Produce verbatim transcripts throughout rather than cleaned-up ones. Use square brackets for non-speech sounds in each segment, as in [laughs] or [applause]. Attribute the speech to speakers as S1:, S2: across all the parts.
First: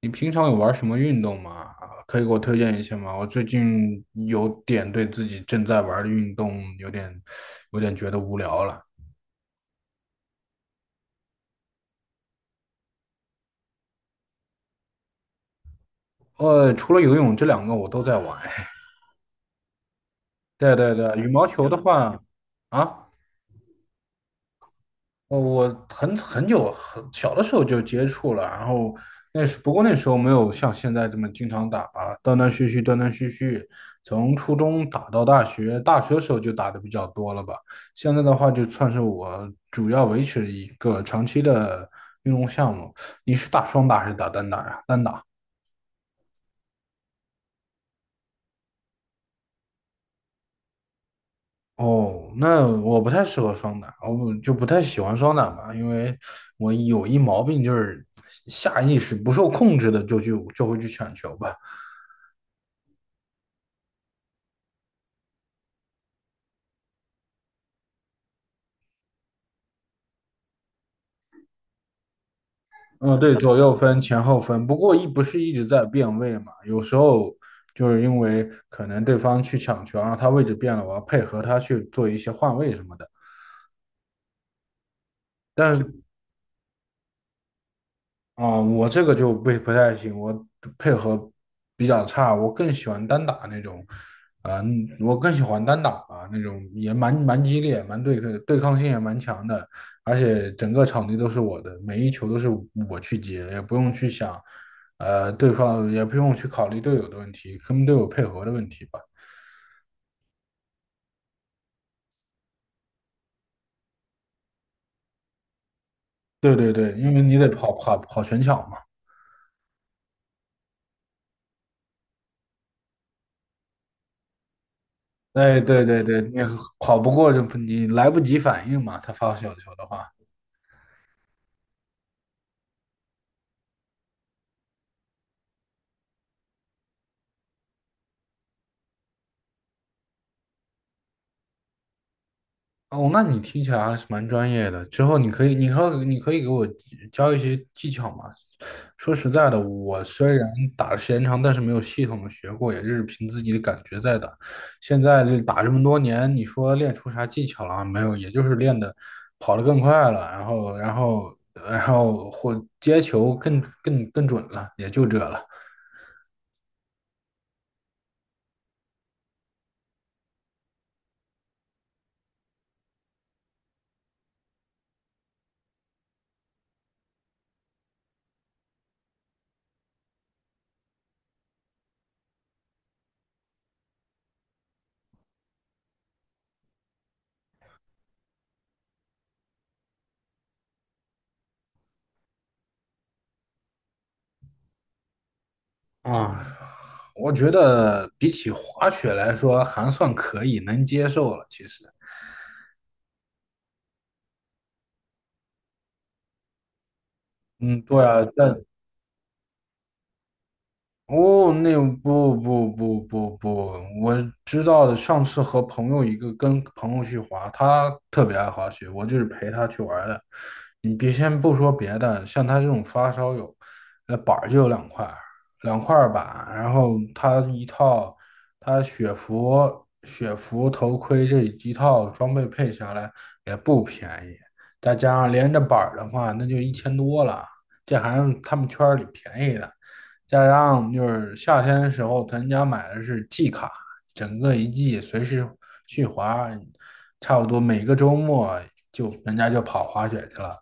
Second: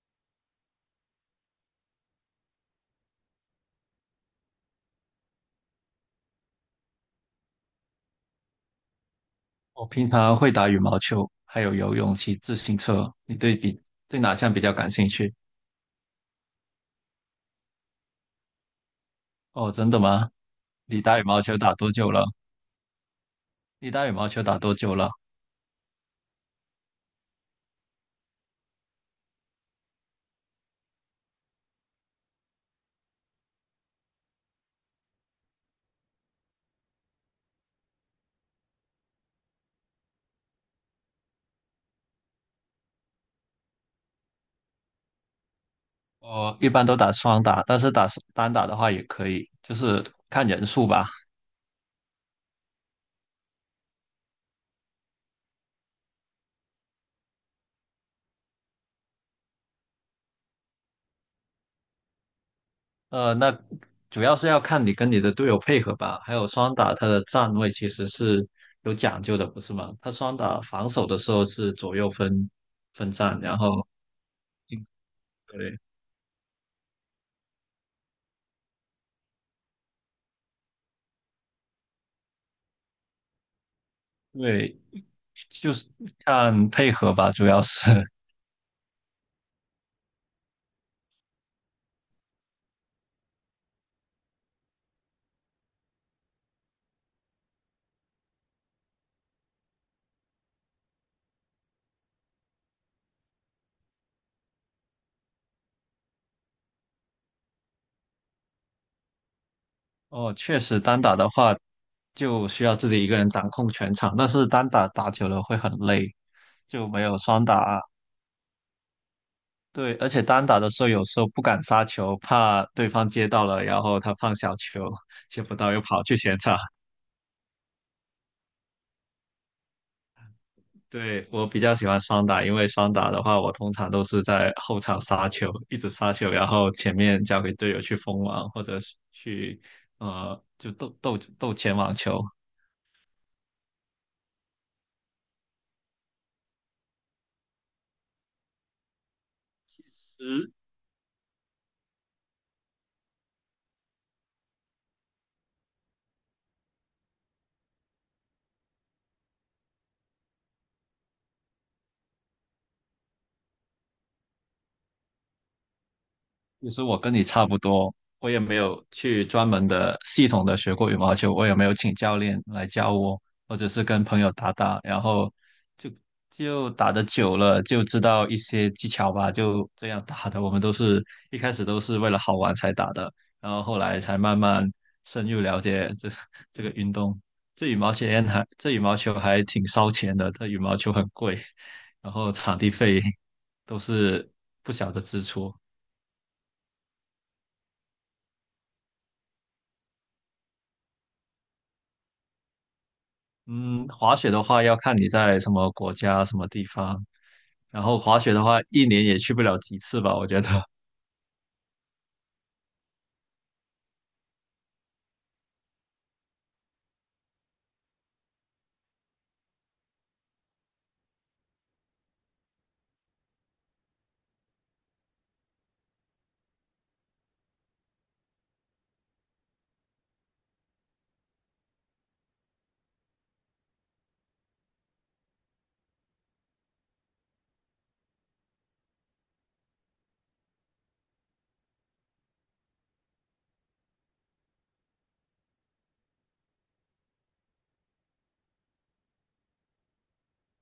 S1: 你平常有玩什么运动吗？可以给我推荐一下吗？我最近有点对自己正在玩的运动有点有点觉得无聊了。
S2: 我平常会打羽毛球，还有游泳、骑自行车。你对比对哪项比较感兴趣？
S1: 呃，除了游泳这两个我都在玩。
S2: 哦，真的吗？
S1: [laughs] 对对
S2: 你
S1: 对，
S2: 打羽
S1: 羽
S2: 毛
S1: 毛
S2: 球
S1: 球
S2: 打
S1: 的
S2: 多久
S1: 话，
S2: 了？
S1: 啊。
S2: 你打羽毛球打多久了？
S1: 呃，我很很久很小的时候就接触了，然后那时不过那时候没有像现在这么经常打吧，断断续续，断断续续，从初中打到大学，大学的时候就打的比较多了吧。现在的话，就算是我主要维持一个长期的运动项目。你是打双打还是打单打呀？单打。
S2: 我一般都打双打，但是打单打的话也可以，就是看人数吧。
S1: 哦，那我不太适合双打，我不就不太喜欢双打吧，因为我有一毛病，就是下意识不受控制的就去就会去抢球吧。
S2: 呃，那主要是要看你跟你的队友配合吧。还有双打，它的站位其实是有讲究的，不是吗？它双打防守的时候是左右分分
S1: 嗯，对，
S2: 站，
S1: 左
S2: 然
S1: 右
S2: 后
S1: 分、前后分，不过一不是一直
S2: 对。
S1: 在变位嘛，有时候就是因为可能对方去抢球，然后他位置变了，我要配合他去做一些换位什么的。
S2: 对，就
S1: 但
S2: 是
S1: 是
S2: 看配合吧，主要是。[laughs]
S1: 啊、我这个就不不太行，我配合比较差，我更喜欢单打那种，啊、我更喜欢单打吧，那种也蛮蛮激烈，蛮对抗对抗性也蛮强的，而且整个场地都是我的，每一球都是我去接，也不用去想，呃，对方也不用去考虑队友的问题，跟队友配合的问题吧。
S2: 哦，确实单打的话，就需要自己一个人掌控全场，但是单打打久了会很累，
S1: 对对
S2: 就
S1: 对，
S2: 没
S1: 因
S2: 有
S1: 为你
S2: 双
S1: 得跑
S2: 打。
S1: 跑跑全场嘛，
S2: 对，而且单打的时候有时候不敢杀球，怕对方接到了，然后他放小球，接不
S1: 哎，
S2: 到又
S1: 对对
S2: 跑去
S1: 对，你
S2: 前场。
S1: 跑不过就你来不及反应嘛，他发小球的话。
S2: 对，我比较喜欢双打，因为双打的话，我通常都是在后场杀球，一直杀球，然后前面交给队友去封网，或者是去呃就斗斗斗前网球。
S1: 哦，那你听起来还是蛮专业的。之后你可以，你可以，你可以给我教一些技巧吗？说实在的，我虽然打的时间长，但是没有系统的学过，也就是凭自己的感觉在打。现在这打这么多年，你说练出啥技巧了啊没有，也就是练的跑得更快了，然后，然后，然后或接球更更更准了，也就这了。
S2: 其实我跟你差不多，我也没有去专门的系统的学过羽毛球，我也没有请教练来教我，或者是跟朋友打打，然后就就打的久了，就知道一些技巧吧，就这样打的。我们都是一开始都是为了好玩才打的，然后后来才慢慢深入了解这 [laughs] 这个运动。这羽毛球还这羽毛球还挺烧钱的，这羽毛球很贵，然后场地费都是不小的支出。
S1: 啊，我觉得比起滑雪来说，还算可以，能接受了。其实，
S2: 嗯，滑雪的话要看你在什么国家、什么地方。
S1: 嗯，
S2: 然后
S1: 对
S2: 滑
S1: 啊，
S2: 雪的话，
S1: 但
S2: 一年也去不了几次吧，我觉得。[laughs]
S1: 哦，那不不不不不，我知道的。上次和朋友一个跟朋友去滑，他特别爱滑雪，我就是陪他去玩儿的。你别先不说别的，像他这种发烧友，那板儿就有两块儿，两块儿板，然后他一套，他雪服、雪服、头盔这一套装备配下来也不便宜，再加上连着板儿的话，那就一千多了，这还是他们圈儿里便宜的。再加上就是夏天的时候，咱家买的是季卡，整个一季随时去滑，差不多每个周末就人家就跑滑雪去了。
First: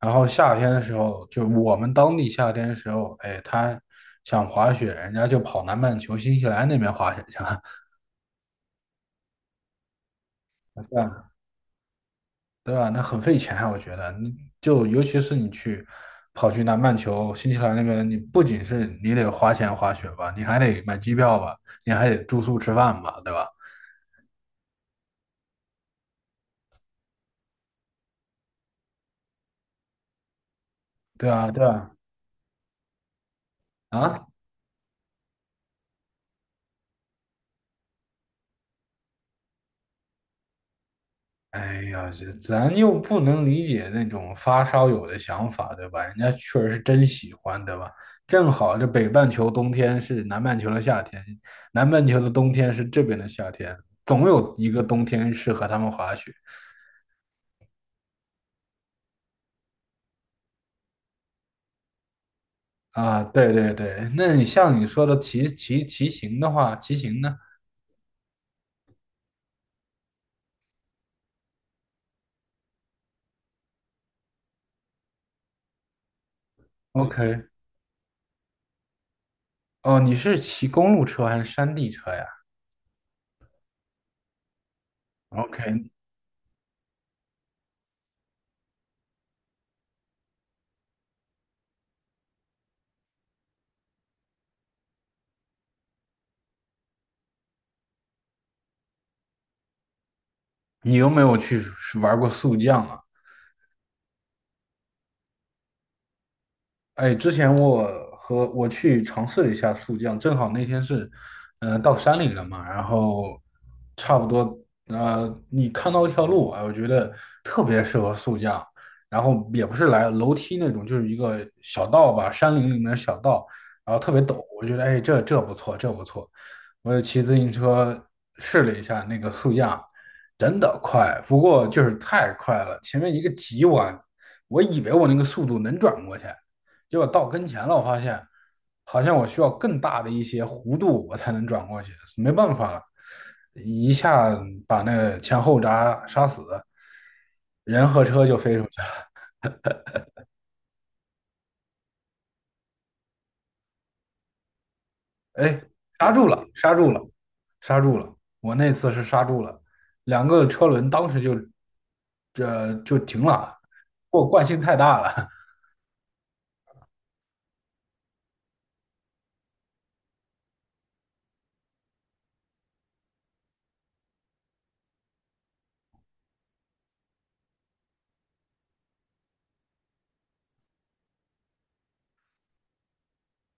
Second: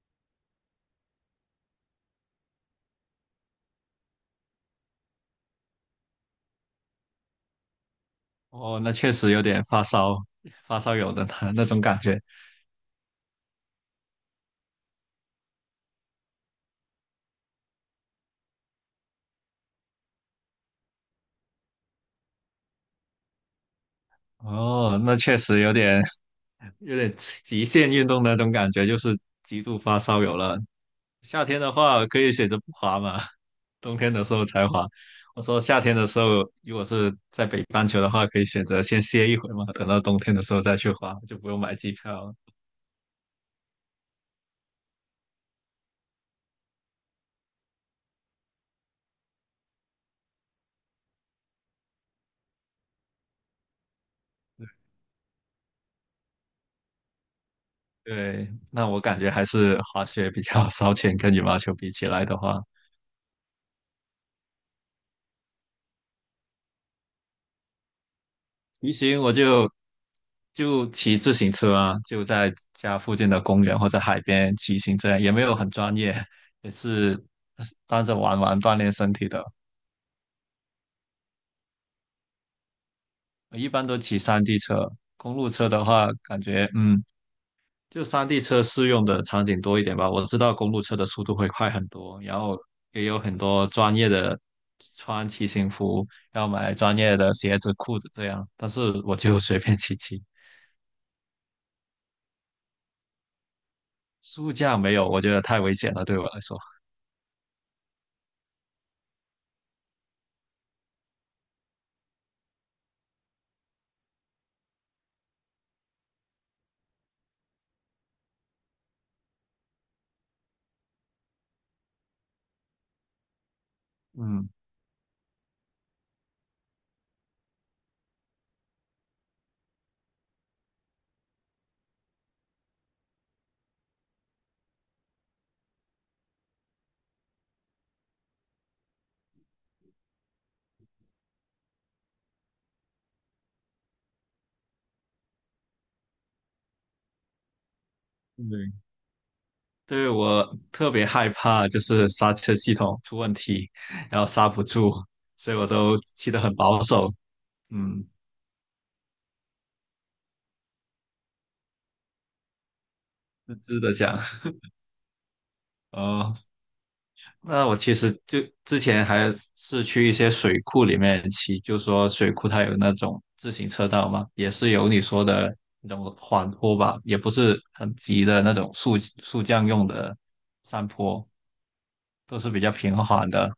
S1: 然后夏天的时候，就我们当地夏天的时候，哎，他想滑雪，人家就跑南半球新西兰那边滑雪去了。
S2: 哦，那确实有点发烧，发烧友的
S1: [laughs]
S2: 那那种感觉。
S1: 对吧？那很费钱啊我觉得，你就尤其是你去跑去南半球、新西兰那边，你不仅是你得花钱滑雪吧，你还得买机票吧，你还得住宿吃饭吧，对吧？
S2: 哦，那确实有点有点极限运动的那种感觉，就是极度发烧友了。
S1: 对
S2: 夏
S1: 啊，
S2: 天
S1: 对
S2: 的
S1: 啊，
S2: 话可以选择不滑嘛，冬天的
S1: 啊，
S2: 时候才滑。我说夏天的时候，如果是在北半球的话，可以选择先歇一会嘛，等到冬天的时候再去滑，就不用买
S1: 哎
S2: 机
S1: 呀，这
S2: 票。
S1: 咱又不能理解那种发烧友的想法，对吧？人家确实是真喜欢，对吧？正好这北半球冬天是南半球的夏天，南半球的冬天是这边的夏天，总有一个冬天适合他们滑雪。
S2: 对，那我感觉还是滑雪比较 [laughs] 烧钱，跟羽毛球比起来的话，
S1: 啊，对对对，那你像你说的骑骑骑行的话，骑行呢？
S2: 骑行我就就骑自行车啊，就在家附近的公园或者海边骑行，这样也没有很专业，也
S1: O
S2: 是
S1: K。
S2: 当着玩玩锻炼身体的。
S1: 哦，你是骑公路车还是山地车呀
S2: 我一般都骑山地车，公路车
S1: ？OK，
S2: 的话，感觉嗯就山地车适用的场景多一点吧。我知道公路车的速度会快很多，然后也有很多专业的穿骑行服，要买专业的鞋子、裤子这样。但是我就 [laughs] 随便骑骑，
S1: 你有没有去玩过速降啊？
S2: 速驾没有，我觉得太危险了，对我来说。
S1: 哎，之前我和我去尝试了一下速降，正好那天是，呃，到山里了嘛，然后差不多，呃，你看到一条路，啊，我觉得特别适合速降，然后也不是来楼梯那种，就是一个小道吧，山林里面的小道，然后特别陡，
S2: 嗯，
S1: 我觉得哎，这这不错，这不错，我就骑自行车试了一下那个速降，真的快，不过就是太快了，前面一个急弯，我以为我那个速度能转过去。结果到跟前了，我发现好像我需要更大的一些弧度，我才能转过去，没办法了，一下把那前后闸刹死，人和车就飞出
S2: 对，
S1: 去了。
S2: 对我特别害怕就是刹车系统出问题，然后刹不住，所以
S1: 哎，
S2: 我都
S1: 刹住
S2: 骑得
S1: 了，
S2: 很
S1: 刹
S2: 保
S1: 住了，
S2: 守。
S1: 刹住
S2: 嗯，
S1: 了！我那次是刹住了，两个车轮当时就这就停
S2: 吱
S1: 了，
S2: 吱的响。
S1: 我惯性太大了。
S2: [laughs] 哦。那我其实就之前还是去一些水库里面骑，就说水库它有那种自行车道嘛，也是有你说的那种缓坡吧，也不是很急的那种速速降用的山坡，都是比较平缓的。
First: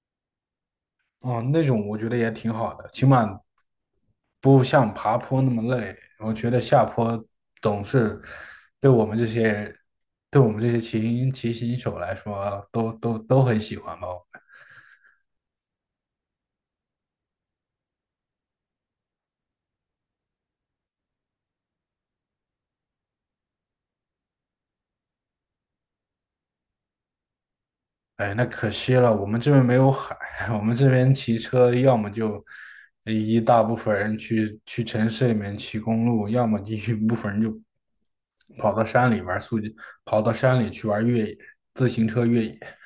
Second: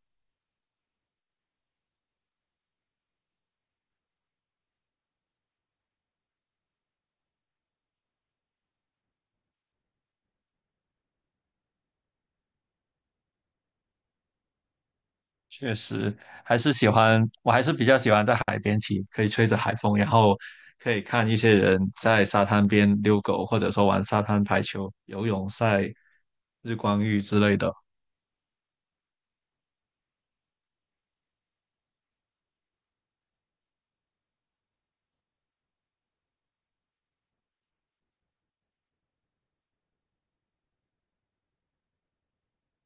S1: 哦，那种我觉得也挺好的，起码不像爬坡那么累。我觉得下坡总是对我们这些对我们这些骑骑行手来说，都都都很喜欢吧。
S2: 确实，还是喜欢，我还是比较喜欢在海边骑，可以吹着海风，然后可以看一些人在沙滩边遛狗，或者说玩沙滩排球、游泳赛、日光浴之类的。
S1: 哎，那可惜了，我们这边没有海，[laughs] 我们这边骑车要么就一大部分人去去城市里面骑公路，要么一部分人就跑到山里玩儿速，跑到山里去玩越野自行车越野。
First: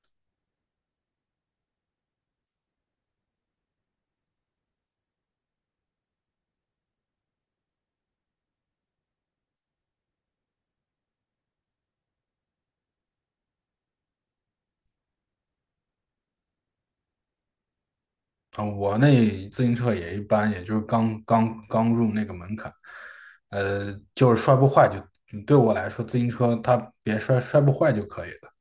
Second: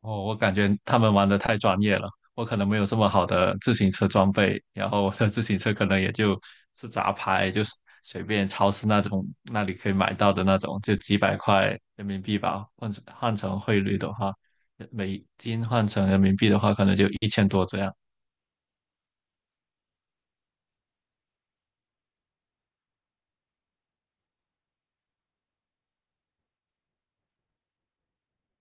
S2: 哦，我感觉他们玩的太专业了，我可能没有这么好的自行车装备，然后我的自行车可能也就是杂牌，就是随便超市那种那里可以买到的那种，就几百块人民币吧，换成换成汇率的话，美金换成人民币的话，可能就一千多这样。
S1: 啊，我那自行车也一般，也就是刚刚刚入那个门槛，呃，就是摔不坏就嗯对我来说，自行车它别摔摔不坏就可以了。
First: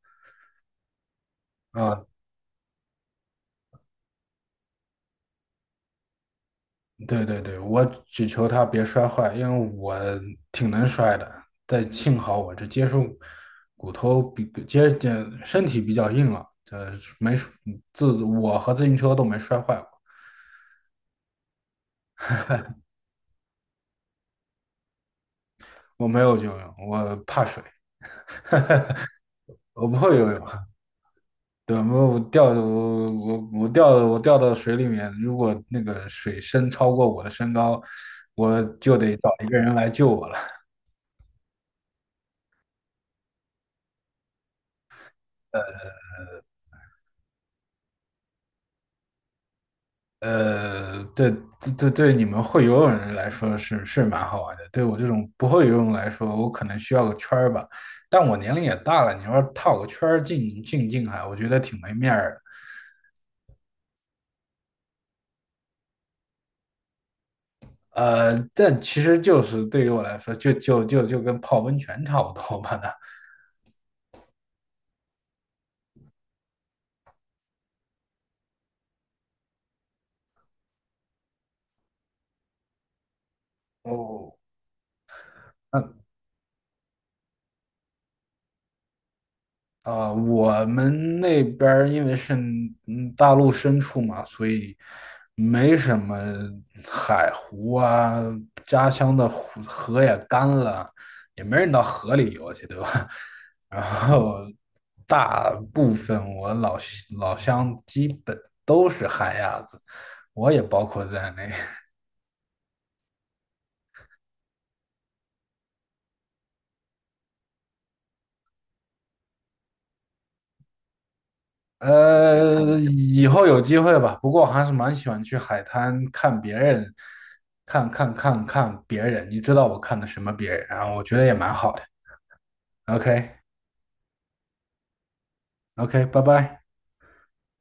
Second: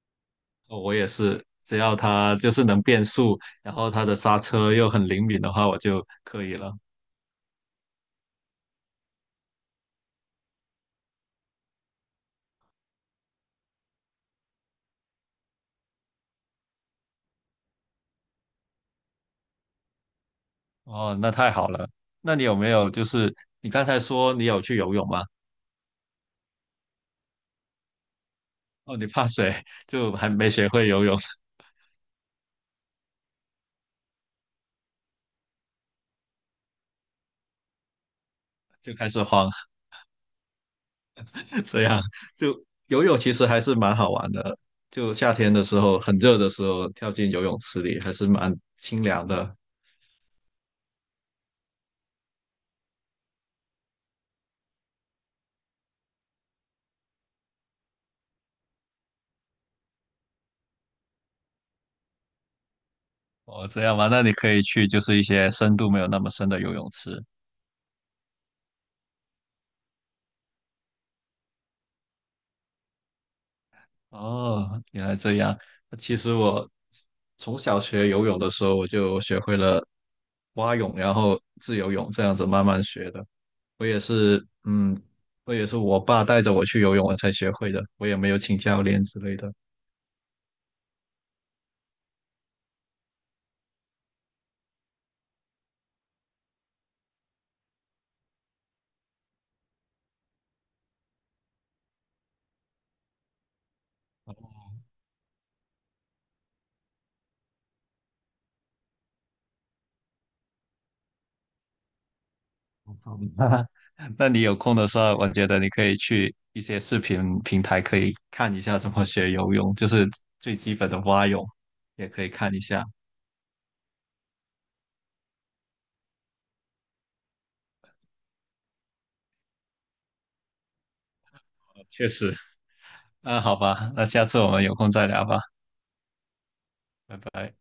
S2: 哦我也是，只要
S1: 啊，
S2: 它就是能变速，然后它的刹车又很灵敏的话，我就可以了。
S1: 对对对，我只求它别摔坏，因为我挺能摔的，但幸好我这接触骨头比接这身体比较硬了，呃，没自我和自行车都没摔坏过，
S2: 哦，那太好了。那你有没有就是你刚才说你有去游泳吗？
S1: 我没有游泳，我怕水，
S2: 哦，你怕水，
S1: 我不
S2: 就
S1: 会
S2: 还
S1: 游泳。
S2: 没学会游泳 [laughs]
S1: 对，我我掉的我我我掉的我掉到水里面，如果那个水深超过我的身高，我
S2: 就
S1: 就
S2: 开
S1: 得
S2: 始
S1: 找一
S2: 慌，
S1: 个人来救我了。
S2: [laughs] 这样就游泳其实还是蛮好玩的。就夏天的时候，很热的时候，跳进游泳池里还是蛮清凉的。
S1: 呃，对对对，对你们会游泳的人来说是是蛮好玩的，对我这种不会游泳来说，我可能需要个圈儿吧。但我年龄也大了，你说套个圈儿进进近海，我觉得挺没面儿的。
S2: 哦，这样吗？那你可以去就是一些深度没有那么深的游泳池。
S1: 呃，但其实就是对于我来说，就就就就跟泡温泉差不多吧那。
S2: 哦，原来这样。其实我从小学游泳的时候，我就学会了蛙泳，然后自由泳这样子慢慢学的。我也
S1: 哦，
S2: 是，嗯，我也是我爸带着我去游泳，我才学会的，我也没有请教练之类的。
S1: 呃，我们那边儿因为是嗯大陆深处嘛，所以没什么海湖啊，家乡的湖河也干了，也没人到河里游去，对吧？[laughs] 然后大部分我老西老乡基本都是旱鸭子，我也包括在内。
S2: 好吧 [laughs] 那你有空的时候，我觉得你可以去一些视频平台可以看一下怎么学游泳，就是最基本的蛙泳，也可以看一
S1: 呃，
S2: 下。
S1: 以后有机会吧。不过我还是蛮喜欢去海滩看别人，看看看看别人。你知道我看的什么别人啊？我觉得也蛮好的。
S2: 确实，
S1: OK
S2: 那好吧，那下次我们有空再聊吧，
S1: OK，拜拜。
S2: 拜拜。